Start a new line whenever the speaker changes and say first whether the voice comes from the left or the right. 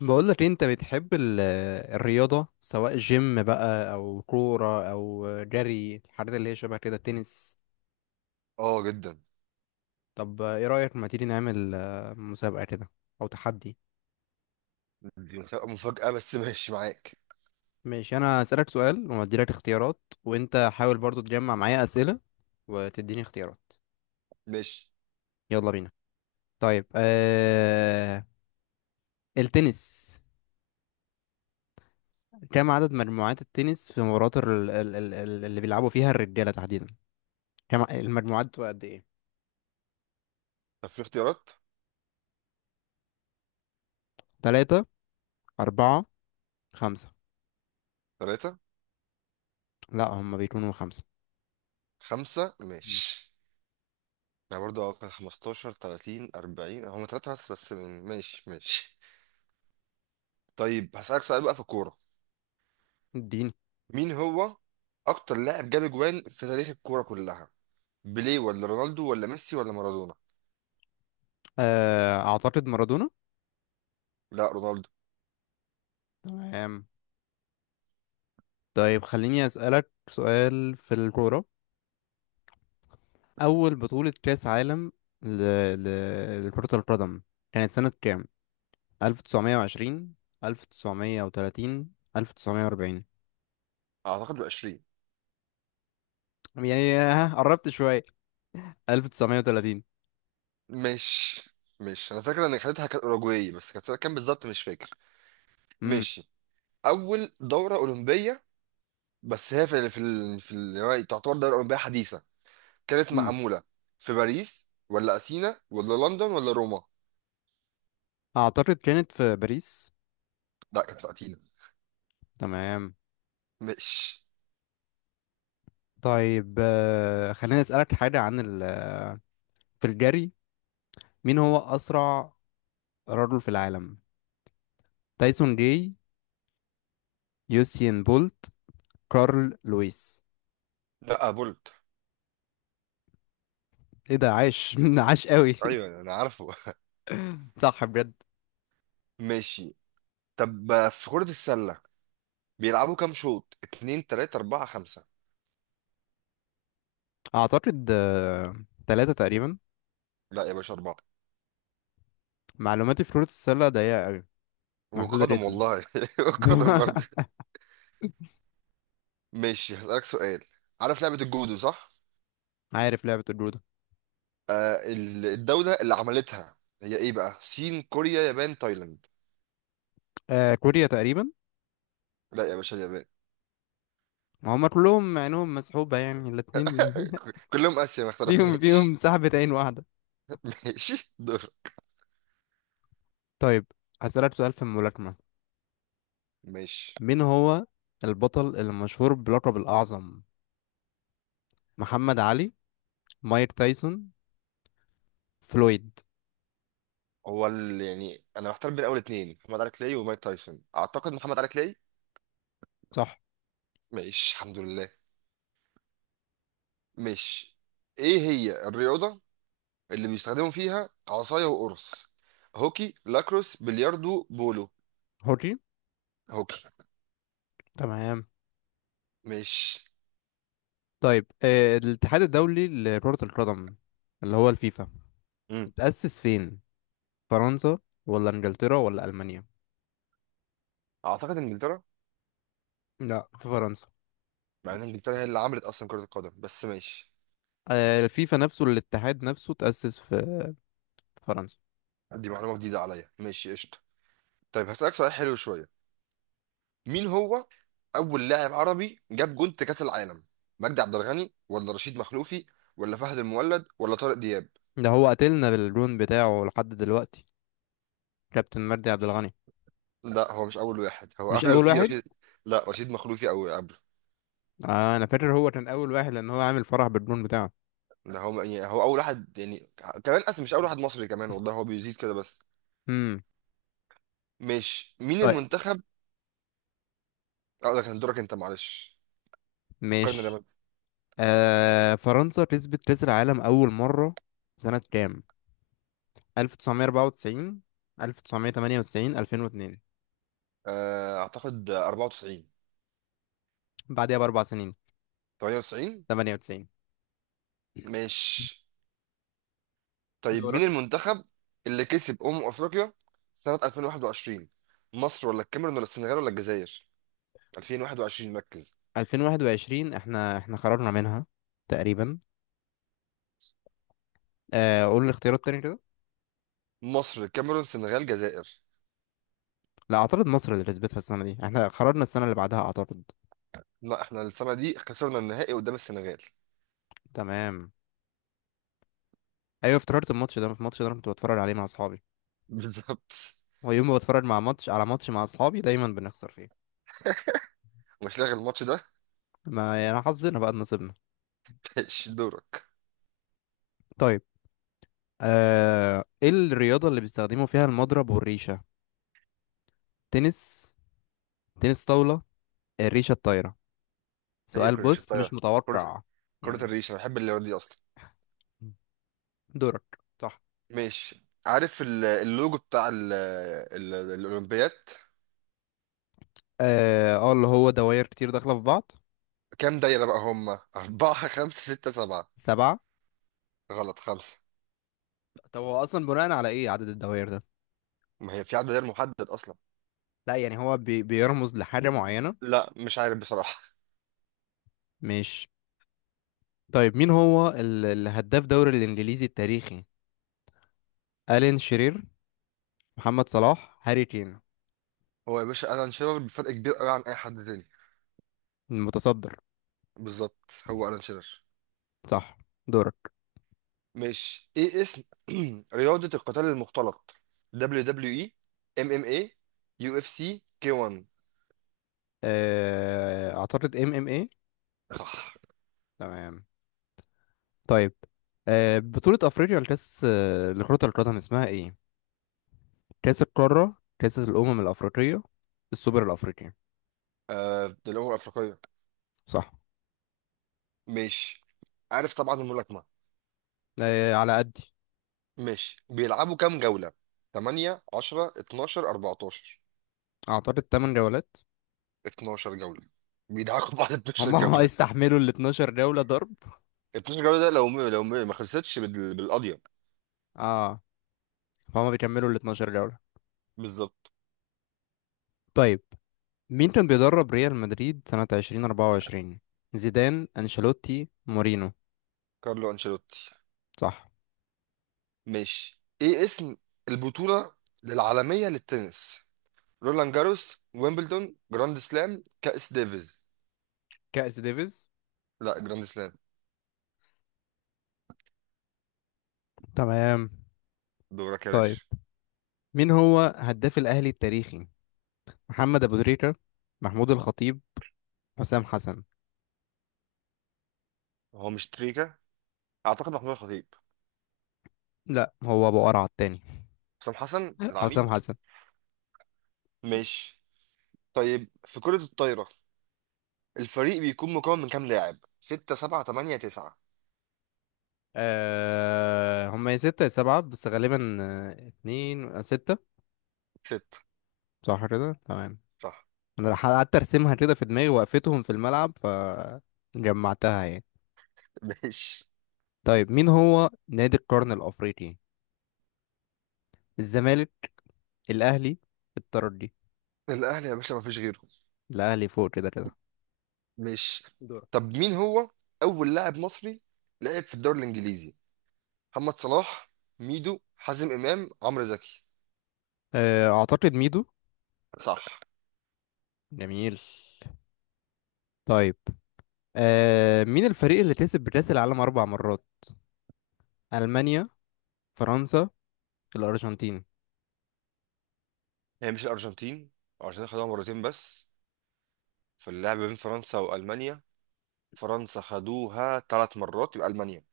left: بقولك إيه، انت بتحب الرياضة سواء جيم بقى او كورة او جري الحاجات اللي هي شبه كده تنس.
right: اه جدا.
left: طب ايه رأيك ما تيجي نعمل مسابقة كده او تحدي.
right: دي هتبقى مفاجأة، بس ماشي معاك.
left: ماشي، انا هسألك سؤال واديلك اختيارات وانت حاول برضو تجمع معايا أسئلة وتديني اختيارات.
right: ماشي،
left: يلا بينا. طيب التنس، كم عدد مجموعات التنس في مباريات اللي بيلعبوا فيها الرجالة تحديدا، كم المجموعات بتبقى قد ايه؟
right: طب في اختيارات؟
left: تلاتة، أربعة، خمسة.
right: ثلاثة.
left: لا هم بيكونوا خمسة.
right: خمسة،
left: مم.
right: ماشي. يعني برضه كان 15 30 40، هم ثلاثة بس ماشي، ماشي. طيب، هسألك سؤال بقى في الكورة.
left: الدين.
right: مين هو أكتر لاعب جاب أجوان في تاريخ الكورة كلها؟ بيليه، ولا رونالدو، ولا ميسي، ولا مارادونا؟
left: آه أعتقد مارادونا.
right: لا، رونالدو.
left: تمام. طيب خليني أسألك سؤال في الكورة، أول بطولة كأس عالم ل... لكرة القدم كانت سنة كام؟ 1920، 1930، 1940.
right: أعتقد ب 20.
left: يعني ها قربت شوية، 1930.
right: ماشي. ماشي، أنا فاكر إن خدتها كانت أوروجواي، بس كانت سنة كام بالظبط مش فاكر.
left: امم
right: ماشي. أول دورة أولمبية، بس هي يعني تعتبر دولة أوروبية حديثة، كانت
left: مم.
right: معمولة في باريس، ولا أثينا، ولا لندن، ولا روما؟
left: أعتقد كانت في باريس.
right: لا، كانت في أثينا.
left: تمام.
right: مش.
left: طيب خليني أسألك حاجة في الجري، مين هو أسرع رجل في العالم؟ تايسون جاي، يوسين بولت، كارل لويس.
right: لا، بولت.
left: ايه ده، عاش عاش قوي.
right: أيوه، أنا عارفه.
left: صح بجد.
right: ماشي. طب في كرة السلة، بيلعبوا كام شوط؟ اتنين، تلاتة، أربعة، خمسة؟
left: اعتقد تلاتة تقريبا.
right: لا يا باشا، أربعة.
left: معلوماتي في كرة السلة ضيقة قوي، محدودة
right: والقدم،
left: جدا.
right: والله والقدم برضه. ماشي، هسألك سؤال. عارف لعبة الجودو، صح؟
left: عارف لعبة الجودة.
right: الدولة اللي عملتها هي إيه بقى؟ صين، كوريا، يابان، تايلاند؟
left: آه كوريا تقريبا.
right: لا يا باشا، اليابان.
left: هما كلهم عينهم مسحوبة يعني الاتنين.
right: كلهم اسيا، ما
left: فيهم
right: اختلفناش.
left: فيهم سحبة عين واحدة.
right: ماشي، دور.
left: طيب هسألك سؤال في الملاكمة،
right: ماشي.
left: مين هو البطل المشهور بلقب الأعظم؟ محمد علي، مايك تايسون، فلويد.
right: يعني انا محتار بين اول اتنين، محمد علي كلاي ومايك تايسون، اعتقد محمد علي كلاي.
left: صح.
right: ماشي، الحمد لله. ماشي. ايه هي الرياضة اللي بيستخدموا فيها عصاية وقرص؟ هوكي، لاكروس، بلياردو، بولو؟
left: حري.
right: هوكي.
left: تمام.
right: ماشي.
left: طيب الاتحاد الدولي لكرة القدم اللي هو الفيفا،
right: امم.
left: اتأسس فين؟ فرنسا ولا انجلترا ولا ألمانيا؟
right: اعتقد انجلترا.
left: لا، في فرنسا.
right: مع ان انجلترا هي اللي عملت اصلا كرة القدم، بس ماشي.
left: الفيفا نفسه، الاتحاد نفسه اتأسس في في فرنسا.
right: دي معلومة جديدة عليا، ماشي، قشطة. طيب، هسألك سؤال حلو شوية. مين هو اول لاعب عربي جاب جون في كاس العالم؟ مجدي عبد الغني، ولا رشيد مخلوفي، ولا فهد المولد، ولا طارق دياب؟
left: ده هو قاتلنا بالجون بتاعه لحد دلوقتي، كابتن مجدي عبد الغني.
right: لا، هو مش اول واحد، هو
left: مش
right: قبله
left: أول
right: في
left: واحد.
right: رشيد. لا، رشيد مخلوفي او قبله.
left: آه أنا فاكر هو كان أول واحد لأن هو عامل فرح بالجون بتاعه.
right: ده هو، يعني هو اول واحد، يعني كمان اصلا مش اول واحد مصري كمان، والله هو بيزيد كده بس.
left: امم
right: مش. مين
left: طيب،
right: المنتخب؟ اه، ده كان دورك انت، معلش. فكرني ده
left: ماشي.
right: بس.
left: آه فرنسا كسبت كأس العالم أول مرة سنة كام؟ 1994، 1998، 2002.
right: اعتقد 94.
left: بعديها بأربع سنين،
right: 98.
left: 98.
right: ماشي. طيب، مين
left: دورك.
right: المنتخب اللي كسب أمم أفريقيا سنة 2021؟ مصر، ولا الكاميرون، ولا السنغال، ولا الجزائر؟ 2021، ركز.
left: 2021 احنا احنا خرجنا منها تقريبا. آه قول الاختيارات تاني كده.
right: مصر، الكاميرون، سنغال، جزائر.
left: لا اعترض، مصر اللي كسبتها السنة دي، احنا خرجنا السنة اللي بعدها. اعترض.
right: لا، احنا السنة دي خسرنا النهائي قدام السنغال.
left: تمام. ايوه افتكرت الماتش ده، الماتش ده انا كنت بتفرج عليه مع اصحابي،
right: بالظبط.
left: ويوم ما بتفرج مع ماتش على ماتش مع اصحابي دايما بنخسر فيه.
right: مش لاغي الماتش ده.
left: ما يعني حظنا بقى إن نصيبنا.
right: ماشي، دورك.
left: طيب آه ايه الرياضة اللي بيستخدموا فيها المضرب والريشة؟ تنس، تنس طاولة، الريشة الطايرة.
right: هي
left: سؤال
right: كرة الريش
left: بص مش
right: الطايرة. كرة
left: متوقع.
right: كرة
left: يعني،
right: الريش انا بحب اللي دي اصلا.
left: دورك. صح.
right: ماشي، عارف اللوجو بتاع ال الأولمبياد؟
left: اه اللي هو دوائر كتير داخلة في بعض.
right: كام دايرة بقى هم؟ أربعة، خمسة، ستة، سبعة؟
left: سبعة.
right: غلط، خمسة.
left: طب هو أصلا بناء على إيه عدد الدوائر ده؟
right: ما هي في عدد غير محدد أصلا.
left: لا يعني هو بيرمز لحاجة معينة.
right: لا، مش عارف بصراحة.
left: مش. طيب مين هو الهداف دوري الإنجليزي التاريخي؟ ألين شرير، محمد صلاح، هاري كين.
right: هو يا باشا ألان شيرر، بفرق كبير قوي عن أي حد تاني.
left: المتصدر.
right: بالظبط، هو ألان شيرر.
left: صح. دورك.
right: مش، إيه اسم رياضة القتال المختلط؟ دبليو دبليو إي، إم إم إيه، يو إف سي، كي 1؟
left: أعتقد ام ام ايه.
right: صح.
left: تمام. طيب، بطولة أفريقيا لكأس لكرة القدم اسمها إيه؟ كأس القارة، كأس الأمم الأفريقية، السوبر الأفريقي.
right: آه، دي الأمم الأفريقية.
left: صح.
right: مش. عارف طبعا الملاكمة.
left: آه على قدي.
right: مش، بيلعبوا كام جولة؟ 8، 10، 12، 14؟
left: أعتقد 8 جولات.
right: 12 جولة. بيدعكوا بعض 12
left: هم
right: جولة.
left: هيستحملوا ال 12 جولة ضرب.
right: 12 جولة، ده لو ما خلصتش بالقضية.
left: اه، فهم بيكملوا ال 12 جولة.
right: بالظبط.
left: طيب مين كان بيدرب ريال مدريد سنة 2024؟ زيدان، أنشيلوتي، مورينو.
right: كارلو أنشيلوتي.
left: صح.
right: ماشي، ايه اسم البطولة العالمية للتنس؟ رولان جاروس، ويمبلدون، جراند سلام، كأس ديفيز؟
left: كأس ديفيز.
right: لا، جراند سلام.
left: تمام.
right: دورك يا
left: طيب
right: باشا.
left: مين هو هداف الأهلي التاريخي؟ محمد أبو تريكة، محمود الخطيب، حسام حسن.
right: هو مش تريكا، اعتقد محمود الخطيب.
left: لا هو أبو قرعة التاني.
right: حسام حسن،
left: حسام
right: العميد.
left: حسن.
right: ماشي. طيب، في كرة الطايرة الفريق بيكون مكون من كام لاعب؟ ستة، سبعة، تمانية، تسعة؟
left: أه هم يا ستة يا سبعة، بس غالبا اتنين أو ستة.
right: ستة.
left: صح كده تمام.
right: صح.
left: أنا قعدت أرسمها كده في دماغي، وقفتهم في الملعب فجمعتها يعني.
right: ماشي.
left: طيب مين هو نادي القرن الأفريقي؟ الزمالك، الأهلي، الترجي.
right: الأهلي يا باشا، مفيش غيره.
left: الأهلي فوق كده كده.
right: ماشي.
left: دورك.
right: طب، مين هو أول لاعب مصري لعب في الدوري الإنجليزي؟ محمد صلاح، ميدو، حازم امام، عمرو زكي؟
left: أه أعتقد ميدو.
right: صح.
left: جميل. طيب، أه مين الفريق اللي كسب كأس العالم أربع مرات؟ ألمانيا، فرنسا، الأرجنتين.
right: هي مش الارجنتين. الارجنتين خدوها مرتين بس. في اللعب بين فرنسا والمانيا، فرنسا خدوها 3 مرات، يبقى المانيا.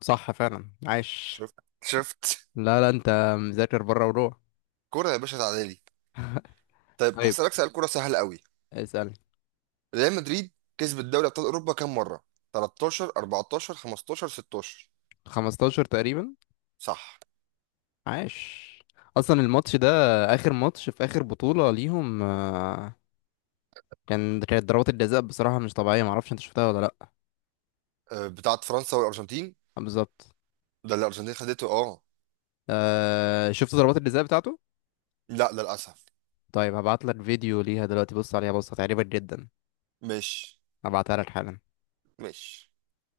left: صح فعلا، عاش.
right: شفت، شفت.
left: لا لا انت مذاكر بره وروح.
right: كرة يا باشا، تعالي. طيب،
left: طيب
right: هسألك سؤال كرة سهل قوي.
left: اسأل.
right: ريال مدريد كسبت دوري ابطال اوروبا كام مرة؟ 13، 14، 15، 16؟
left: 15 تقريبا.
right: صح.
left: عاش. اصلا الماتش ده، اخر ماتش في اخر بطولة ليهم كان، كانت ضربات الجزاء بصراحة مش طبيعية، معرفش انت شفتها ولا لا.
right: أه، بتاعت فرنسا والارجنتين.
left: بالظبط.
right: ده اللي الارجنتين خدته، اه.
left: شفت ضربات الجزاء بتاعته.
right: لا للاسف.
left: طيب هبعت لك فيديو ليها دلوقتي، بص عليها بص هتعجبك جدا.
right: مش
left: هبعتها لك حالا.
right: مش.